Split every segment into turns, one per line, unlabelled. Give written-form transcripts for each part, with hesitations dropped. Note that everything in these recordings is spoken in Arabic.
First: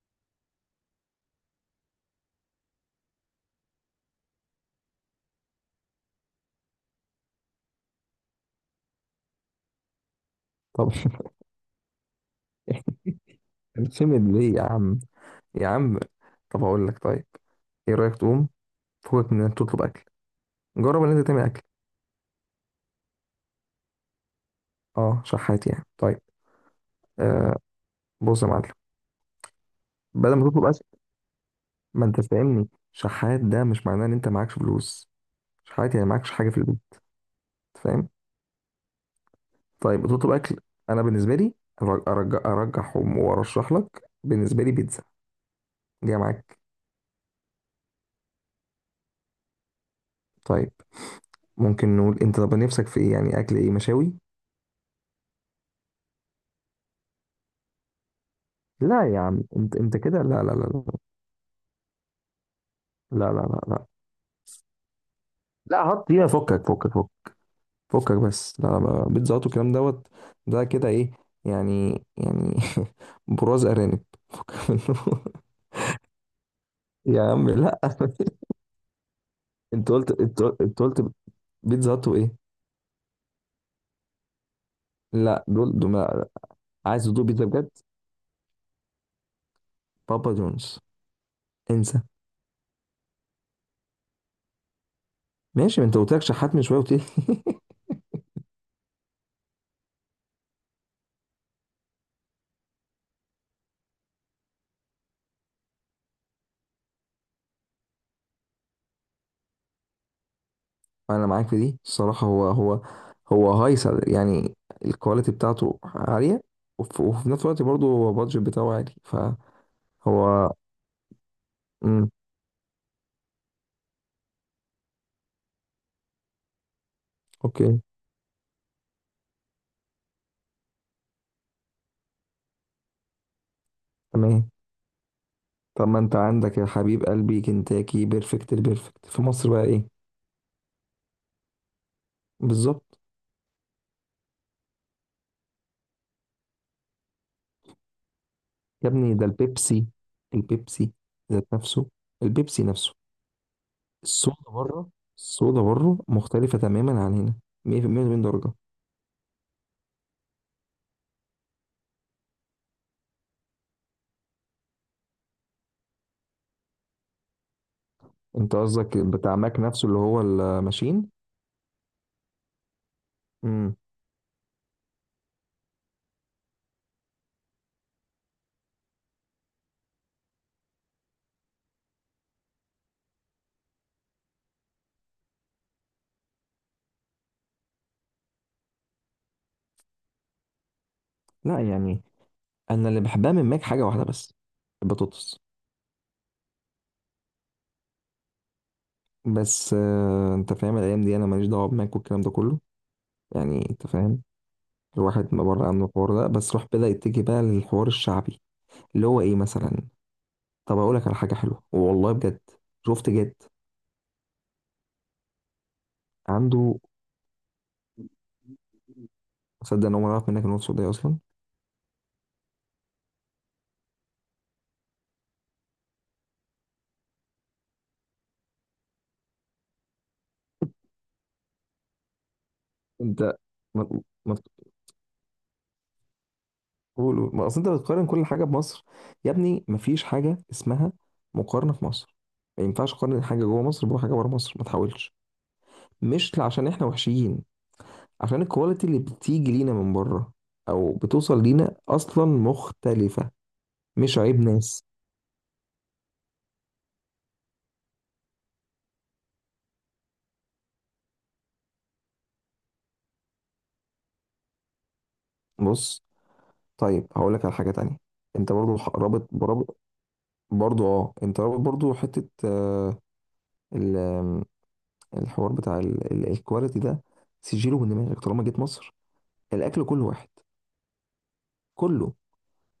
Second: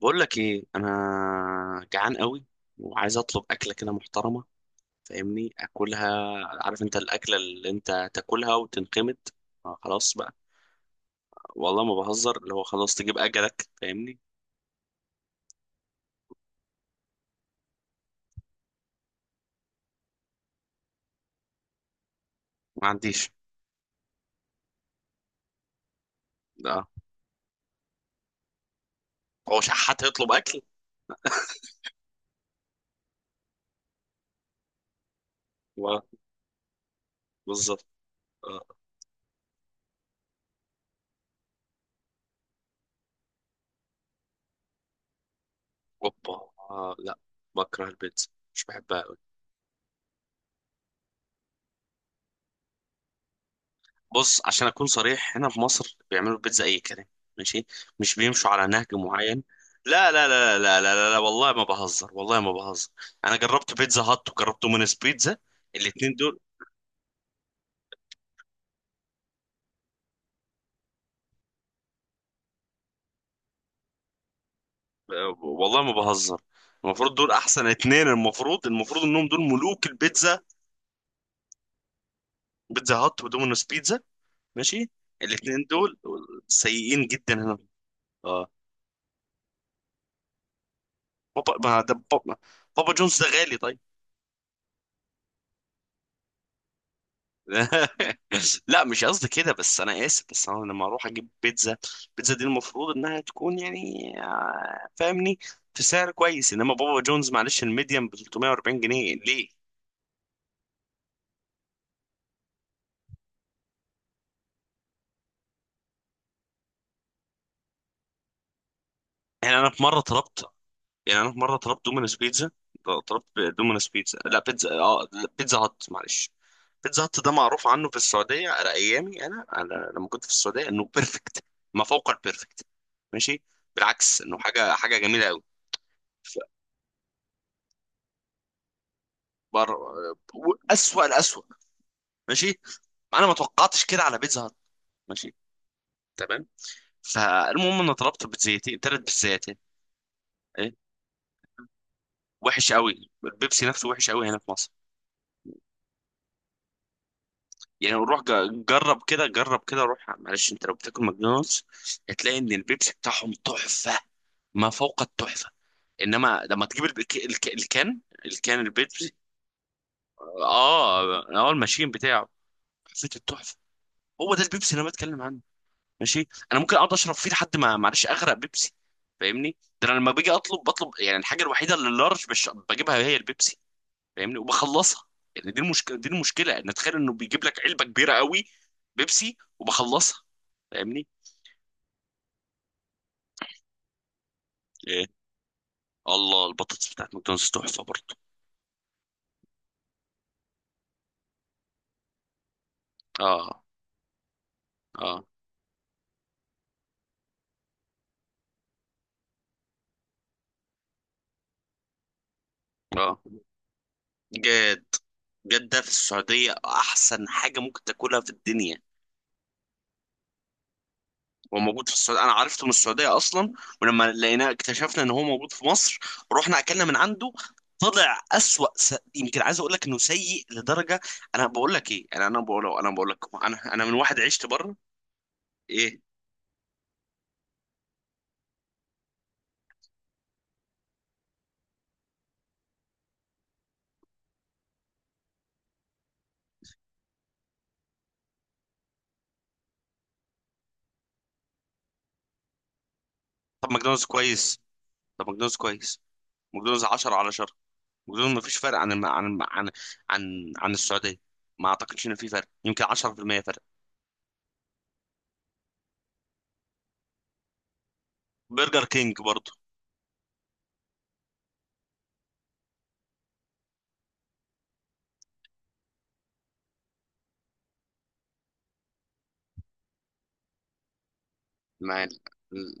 بقول لك ايه؟ انا جعان قوي، وعايز اطلب اكله كده محترمه. فاهمني؟ اكلها، عارف انت الاكله اللي انت تاكلها وتنقمت. آه، خلاص بقى.
طب.
والله ما بهزر، اللي هو خلاص تجيب اجلك، فاهمني؟
اعتمد ليه يا عم؟ يا عم، طب هقول لك. طيب ايه رايك تقوم فوقك من انك تطلب اكل؟ جرب ان انت تعمل اكل.
ما عنديش.
اه، شحات يعني؟ طيب.
لا.
آه، بص يا معلم،
هو شحات هيطلب
بدل ما
اكل؟
تطلب اكل، ما انت فاهمني، شحات ده مش معناه ان انت معكش فلوس. شحات
ولا.
يعني معكش حاجه في البيت،
بالظبط.
فاهم؟
آه.
طيب تطلب اكل. انا بالنسبه لي أرج- ارجع ارجح وارشح لك، بالنسبه لي بيتزا جايه
اوبا،
معاك.
آه لا. بكره البيتزا، مش بحبها.
طيب، ممكن نقول انت طب نفسك في ايه؟ يعني اكل ايه، مشاوي؟
بص، عشان اكون صريح، هنا في مصر بيعملوا البيتزا اي كلام. ماشي. مش بيمشوا على نهج
لا يا
معين.
عم، انت
لا
كده.
لا
لا لا
لا لا
لا،
لا لا، لا والله ما بهزر، والله ما بهزر.
لا لا
انا
لا
جربت
لا
بيتزا هات وجربت دومينيز بيتزا،
لا حط
الاتنين
فيها.
دول،
فكك فكك فكك فكك بس. لا لا بقى، بيتزا هات والكلام دوت ده كده ايه يعني؟ يعني براز ارانب. فكك منه.
آه، والله ما بهزر. المفروض
يا
دول
عم
احسن
لا.
اتنين، المفروض انهم دول ملوك
انت قلت،
البيتزا.
انت قلت، انت قلت بيتزا هات وايه؟
بيتزا هات ودومينيز بيتزا، ماشي،
لا
الاتنين
دول دول
دول
لا. عايز
سيئين
تدوق
جدا
بيتزا
هنا.
بجد؟
اه.
بابا جونز.
بابا، ما ده
انسى.
بابا. بابا جونز ده غالي طيب.
ماشي، ما انت قلت لك شحات من شويه، قلت لي.
لا مش قصدي كده، بس انا اسف، بس انا لما اروح اجيب بيتزا، بيتزا دي المفروض انها تكون يعني فاهمني؟ في سعر كويس، انما بابا جونز معلش الميديم ب 340 جنيه ليه؟
انا معاك في دي الصراحه. هو هو هايصه يعني. الكواليتي بتاعته عاليه، وفي نفس الوقت برضه هو البادجت بتاعه عالي.
يعني انا في مره طلبت
فهو.
يعني انا في مره طلبت
امم.
دومينوز بيتزا. طلبت دومينوز بيتزا، لا بيتزا، اه لا، بيتزا هات. معلش، بيتزا هات ده معروف
اوكي.
عنه في السعوديه على ايامي، انا على لما كنت في السعوديه انه بيرفكت، ما فوق البيرفكت، ماشي، بالعكس انه
تمام.
حاجه جميله قوي.
طب ما انت عندك يا حبيب قلبي كنتاكي، بيرفكت البيرفكت في مصر بقى
بر...
ايه؟
اسوأ الاسوأ. ماشي.
بالظبط.
انا ما توقعتش كده على بيتزا هات. ماشي. تمام. فالمهم انا طلبت بيتزايتين،
يا
ثلاث
ابني ده
بيتزايتين.
البيبسي،
ايه؟
البيبسي ذات نفسه، البيبسي
وحش
نفسه.
قوي، البيبسي نفسه وحش قوي هنا في
الصودا
مصر.
بره، الصودا بره مختلفة تماما عن هنا،
يعني روح
180 درجة.
جرب كده، جرب كده، روح، معلش انت لو بتاكل ماكدونالدز هتلاقي ان البيبسي بتاعهم تحفة، ما فوق التحفة. انما لما تجيب
انت
الكان
قصدك
البيبسي.
بتاع ماك نفسه اللي هو الماشين.
اه، اه، الماشين بتاعه، حسيت التحفة.
امم.
هو ده البيبسي اللي انا بتكلم عنه. ماشي، انا ممكن اقعد اشرب فيه لحد ما معلش اغرق بيبسي، فاهمني؟ ده انا لما باجي اطلب، بطلب يعني الحاجه الوحيده اللي اللارج بجيبها هي البيبسي، فاهمني، وبخلصها. يعني دي المشكله ان تخيل انه بيجيب لك علبه كبيره قوي بيبسي وبخلصها، فاهمني.
لا يعني، انا اللي بحبها من ماك حاجة واحدة بس،
ايه؟
البطاطس.
الله، البطاطس بتاعت ماكدونالدز تحفه برضه.
بس انت فاهم، الايام دي انا ماليش دعوة بماك والكلام ده كله.
اه.
يعني انت فاهم.
اه.
الواحد ما بره عنه الحوار ده، بس راح بدأ يتجه بقى للحوار الشعبي، اللي هو ايه مثلا؟ طب اقول لك على حاجه حلوه والله بجد. شفت
اه.
جد؟
جد؟ جدة في السعودية
عنده.
أحسن حاجة ممكن تاكلها في الدنيا.
صدق ان هو ما يعرف منك ان هو سعودي اصلا.
هو موجود في السعودية، أنا عرفته من السعودية أصلا. ولما لقيناه اكتشفنا إن هو موجود في مصر، رحنا أكلنا من عنده، طلع أسوأ يمكن عايز أقول لك إنه سيء لدرجة. أنا بقول لك،
انت
أنا من
ما،
واحد
ما
عشت بره. إيه؟
تقول، ما اصل انت بتقارن كل حاجه بمصر. يا ابني، ما فيش حاجه اسمها مقارنه في مصر. ما ينفعش تقارن حاجه جوه مصر بحاجه بره مصر. ما تحاولش. مش عشان احنا وحشيين، عشان الكواليتي اللي بتيجي لينا من بره او بتوصل لينا اصلا مختلفه.
طب ماكدونالدز
مش عيب
كويس،
ناس.
طب ماكدونالدز كويس ماكدونالدز 10 على 10. ماكدونالدز ما فيش فرق عن الم... عن الم... عن عن عن السعودية. ما أعتقدش إن في فرق، يمكن 10% فرق.
بص، طيب هقول لك على حاجه تانية. انت برضو
برجر كينج
رابط
برضه.
برابط. برضو اه، انت رابط برضو حته، آه، ال- آم، الحوار بتاع الكواليتي ده، سجله من دماغك. طالما جيت مصر الاكل كله واحد،
ما
كله.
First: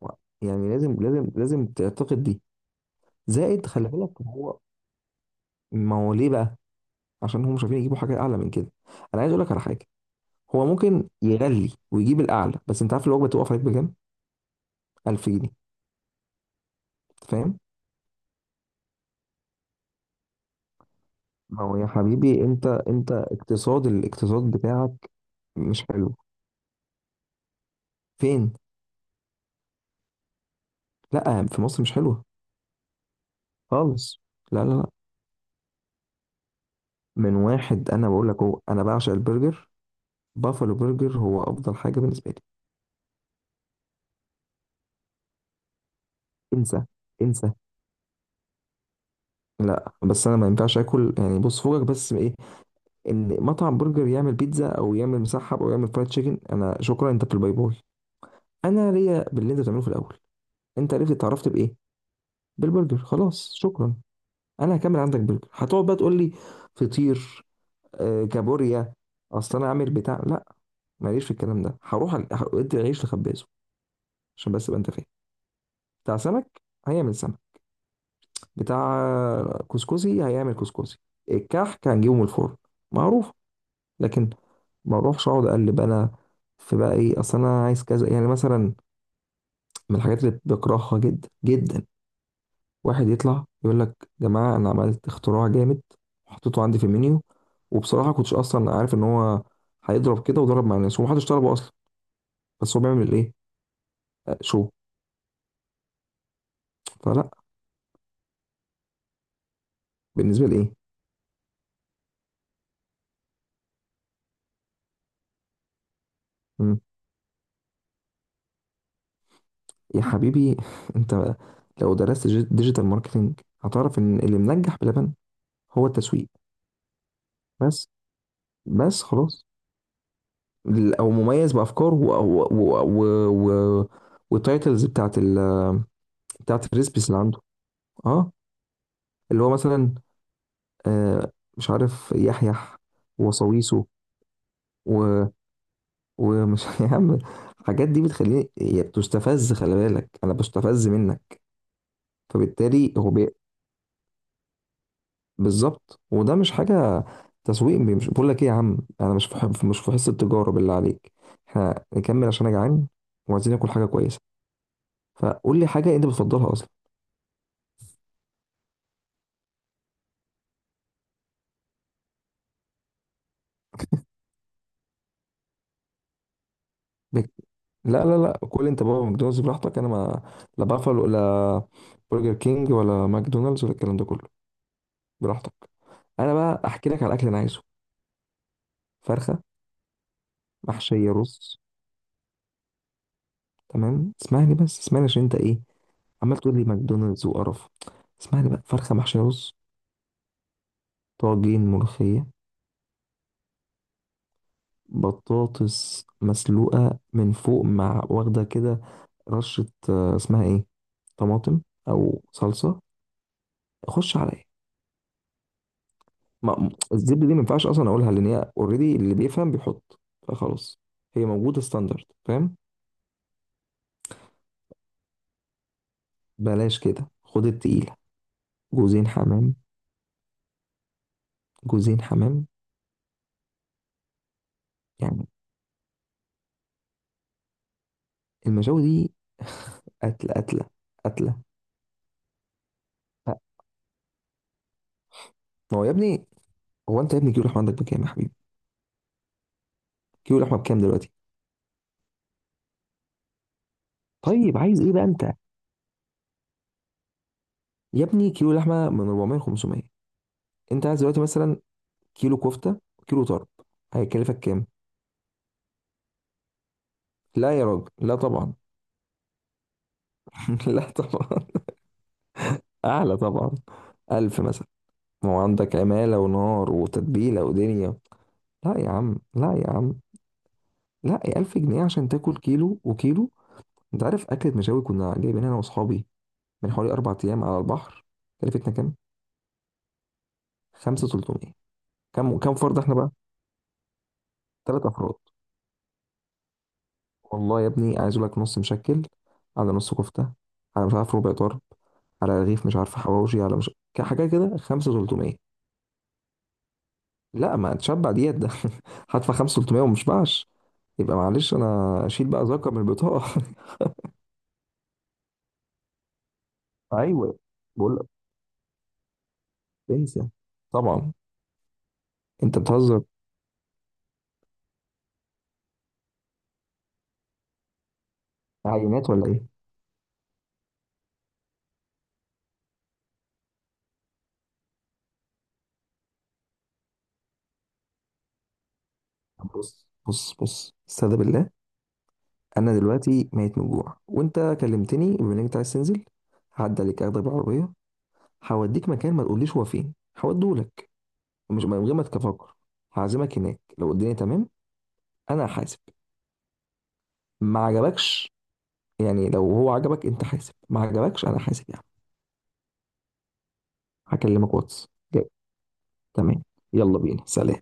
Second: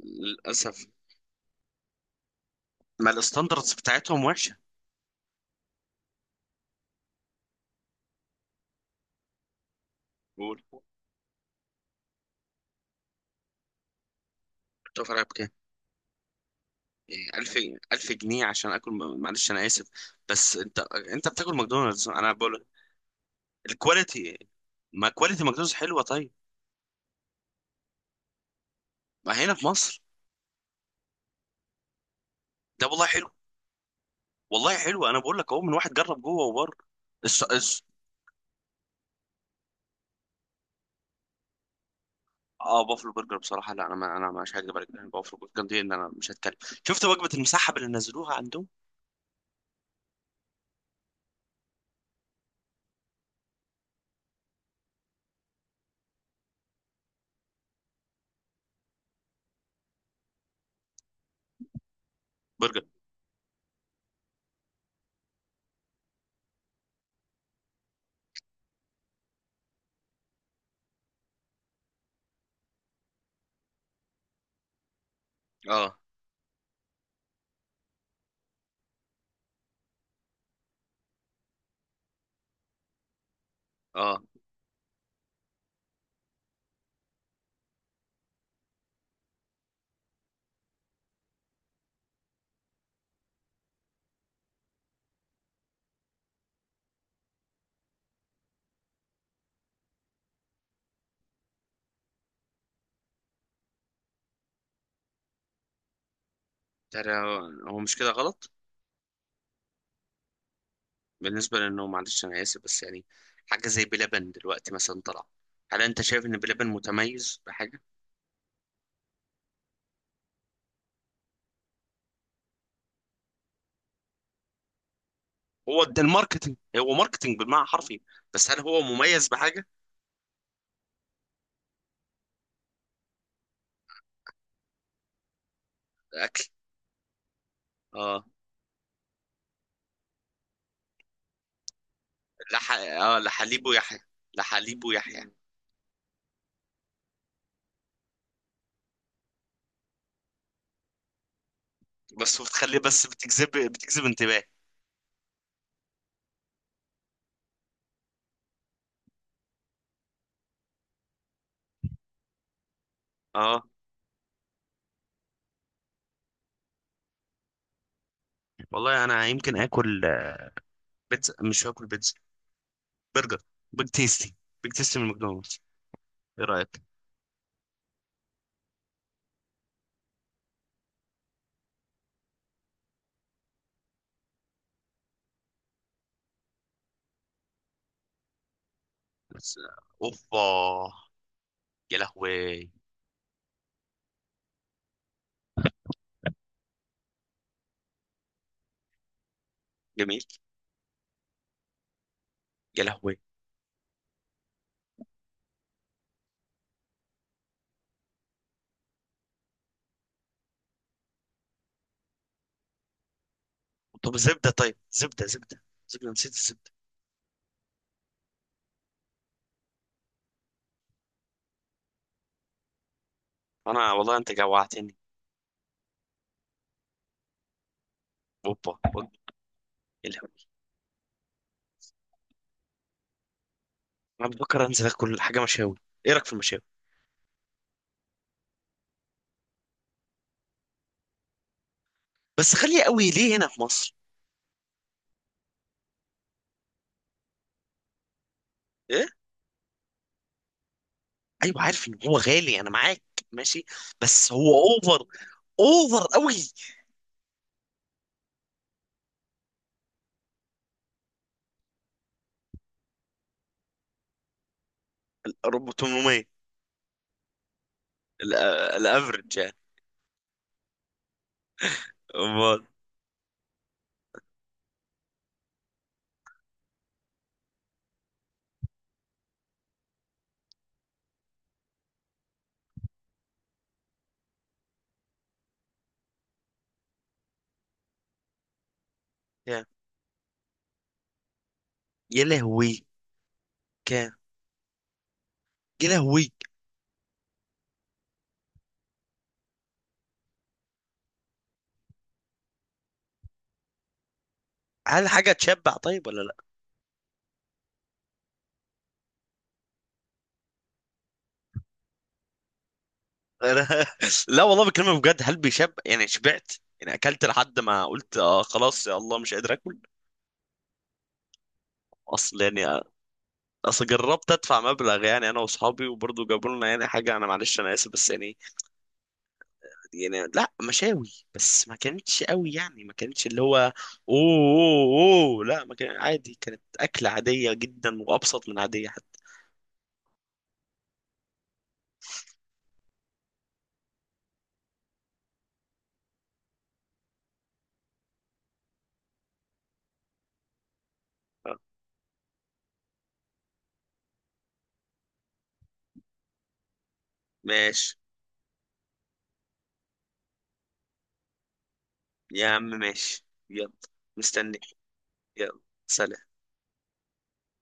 و- يعني لازم لازم لازم تعتقد دي.
ما
زائد
الستاندردز
خلي بالك
بتاعتهم وحشة.
هو، ما هو ليه بقى؟ عشان هم مش عارفين يجيبوا حاجه اعلى من كده. انا عايز اقول لك على حاجه.
قول.
هو ممكن يغلي ويجيب الاعلى، بس انت عارف الوجبه تقف عليك بكام؟
بتوفر عليها
1000
بكام؟
جنيه
ألف؟
فاهم؟
ألف جنيه عشان آكل؟ معلش أنا آسف، بس أنت، أنت بتاكل
ما هو يا
ماكدونالدز، أنا
حبيبي
بقول
انت، انت اقتصاد
الكواليتي.
الاقتصاد
ما
بتاعك.
كواليتي ماكدونالدز
مش
حلوة
حلو.
طيب.
فين؟
ما هنا في مصر
لا، في مصر مش حلوه
ده والله حلو.
خالص. لا لا
والله
لا،
حلو، أنا بقول لك أهو من واحد جرب جوه وبره.
من
الس... الس...
واحد انا بقول لك، هو انا بعشق البرجر. بافلو برجر هو افضل حاجه بالنسبه لي.
اه، بافلو برجر بصراحة، لا أنا ما... أنا مش هكدب عليك، يعني بافلو برجر دي إن أنا مش هتكلم.
انسى.
شفت وجبة
انسى.
المسحب اللي نزلوها عندهم؟
لا بس انا ما ينفعش اكل يعني. بص فوقك بس من ايه؟ ان مطعم برجر يعمل بيتزا او يعمل مسحب او يعمل فرايد تشيكن، انا شكرا، انت في الباي باي. انا ليا باللي انت بتعمله في الاول. انت عرفت اتعرفت بايه؟
برجر.
بالبرجر، خلاص شكرا. انا هكمل عندك برجر، هتقعد بقى تقول لي فطير، كابوريا. اصل انا عامل بتاع لا، ماليش في الكلام ده. هروح ادي العيش لخبازه عشان بس ابقى انت فاهم.
اه.
بتاع سمك هيعمل سمك، بتاع كسكسي هيعمل كسكسي، الكحك هنجيبه من الفرن، معروف.
اه.
لكن ما اروحش اقعد اقلب انا في بقى ايه؟ اصل انا عايز كذا يعني مثلا. من الحاجات اللي بكرهها جدا جدا، واحد يطلع يقول لك يا جماعه، انا عملت اختراع جامد وحطيته عندي في المنيو، وبصراحه كنتش اصلا عارف ان هو هيضرب كده، وضرب مع الناس ومحدش طلبه اصلا. بس هو بيعمل ايه؟ شو.
ترى
فلا.
هو مش كده غلط.
بالنسبه لايه؟
بالنسبة لأنه معلش أنا آسف، بس يعني حاجة زي بلبن دلوقتي مثلا طلع، هل أنت شايف إن بلبن
مم.
متميز بحاجة؟
يا حبيبي، انت لو درست ديجيتال ماركتنج هتعرف ان اللي منجح بلبن
هو
هو
ده
التسويق
الماركتينج، هو ماركتينج بالمعنى
بس.
الحرفي. بس هل هو
بس
مميز
خلاص.
بحاجة؟
او مميز بافكاره و والتايتلز بتاعت ال،
أكل.
بتاعت الريسبيس اللي عنده.
آه.
اه، اللي هو مثلا آه مش عارف يحيح
آه، لحليب
وصويسه،
ويحيى، لحليب
و،
ويحيى.
ومش يا عم. الحاجات دي بتخليني، هي بتستفز. خلي بالك انا بستفز منك.
بس بتخلي
فبالتالي
بس
هو
بتجذب انتباه.
بالظبط. وده مش حاجه تسويق. مش بقول لك ايه يا عم، انا مش في حب مش في حصه التجاره بالله عليك. احنا نكمل عشان انا جعان، وعايزين
آه،
ناكل حاجه كويسه. فقول لي حاجه انت بتفضلها اصلا.
والله أنا يمكن آكل. بيتزا؟ مش هاكل بيتزا. برجر. بيج تيستي. بيج تيستي من ماكدونالدز. إيه رأيك؟
بك- لا لا لا، كل انت بابا ماكدونالدز براحتك. انا ما، لا بافالو ولا برجر كينج ولا ماكدونالدز ولا الكلام ده كله، براحتك. انا بقى احكي لك على الاكل اللي انا عايزه. فرخه
بس أوبا.
محشيه رز،
يا لهوي.
تمام. اسمعني بس، اسمعني عشان انت ايه عمال تقول لي ماكدونالدز وقرف. اسمعني بقى، فرخه محشيه رز،
جميل.
طاجين ملوخيه،
يا لهوي.
بطاطس مسلوقة من فوق مع واخدة كده رشة، اسمها ايه، طماطم او صلصة.
طب
خش على
زبدة،
ايه؟
طيب زبدة، زبدة، نسيت
ما
الزبدة.
م- الزبدة دي ما ينفعش اصلا اقولها، لان هي اوريدي اللي بيفهم بيحط، فخلاص، هي موجودة ستاندرد، فاهم؟
انا والله انت جوعتني.
بلاش كده، خد التقيلة،
اوبا،
جوزين
أوبا.
حمام،
إيه الهبل؟
جوزين حمام،
انا بفكر انزل اكل
يعني.
حاجة مشاوي. ايه رأيك في المشاوي؟
المشاوي دي قتلة، قتلة، قتلة.
بس غالية قوي ليه
لا،
هنا في مصر؟
ما هو يا ابني، هو انت يا ابني كيلو لحمة عندك بكام يا حبيبي؟
ايه؟
كيلو لحمة بكام دلوقتي؟
ايوه عارف ان هو غالي، انا معاك. ماشي. بس هو
طيب عايز ايه بقى
اوفر،
انت؟
اوفر قوي.
يا ابني كيلو لحمه من 400 500. انت عايز دلوقتي مثلا كيلو كفته وكيلو طرب، هيكلفك كام؟
ال 800.
لا يا راجل لا طبعا.
الافرج يعني.
لا طبعا.
امال.
اعلى طبعا. ألف مثلا. ما هو عندك عماله ونار وتتبيله ودنيا. لا يا عم لا يا عم، لا يا ألف جنيه عشان تاكل كيلو وكيلو. انت عارف اكله مشاوي كنا جايبين انا واصحابي من حوالي 4 ايام على البحر، كلفتنا كام؟
كام؟
5300.
يا
كام، كام فرد
لهوي.
احنا بقى؟
كام؟
3 افراد.
يا لهوي.
والله يا ابني عايز اقول لك نص مشكل على نص كفته، على مش عارف ربع طرب، على رغيف مش عارف حواوشي، على مش حاجه كده، 5
هل حاجة
300
تشبع طيب ولا لا؟
لا ما تشبع ديت ده. هدفع 5300 وما اشبعش، يبقى معلش انا اشيل بقى زكاه من البطاقه.
أنا... لا والله بكلمك بجد، هل بيشب يعني شبعت؟ يعني اكلت
ايوه.
لحد ما
بقول لك
قلت آه خلاص يا الله مش قادر اكل.
انسى طبعا.
اصل
انت
يعني
بتهزر.
اصل جربت ادفع مبلغ يعني انا واصحابي وبرضه جابوا لنا يعني حاجه، انا معلش انا اسف بس يعني
عينات ولا ايه؟
يعني لا، مشاوي بس ما كانتش قوي، يعني ما كانتش اللي هو اوه. أوه، لا ما كان عادي، كانت اكله عاديه جدا وابسط من عاديه حتى.
طب بص بص بص استهدى بالله، انا دلوقتي ميت من الجوع، وانت كلمتني بما انك أنت عايز تنزل. هعدي عليك، اخدك بالعربيه، هوديك مكان ما تقوليش هو فين، هوديهولك. ومش من غير ما تفكر هعزمك هناك. لو الدنيا تمام انا حاسب، ما
ماشي.
عجبكش، يعني لو هو عجبك انت حاسب، ما عجبكش انا حاسب، يعني.
يا عم ماشي. يلا.
هكلمك
مستني.
واتس. جاي.
يلا. سلام.
تمام، يلا بينا، سلام.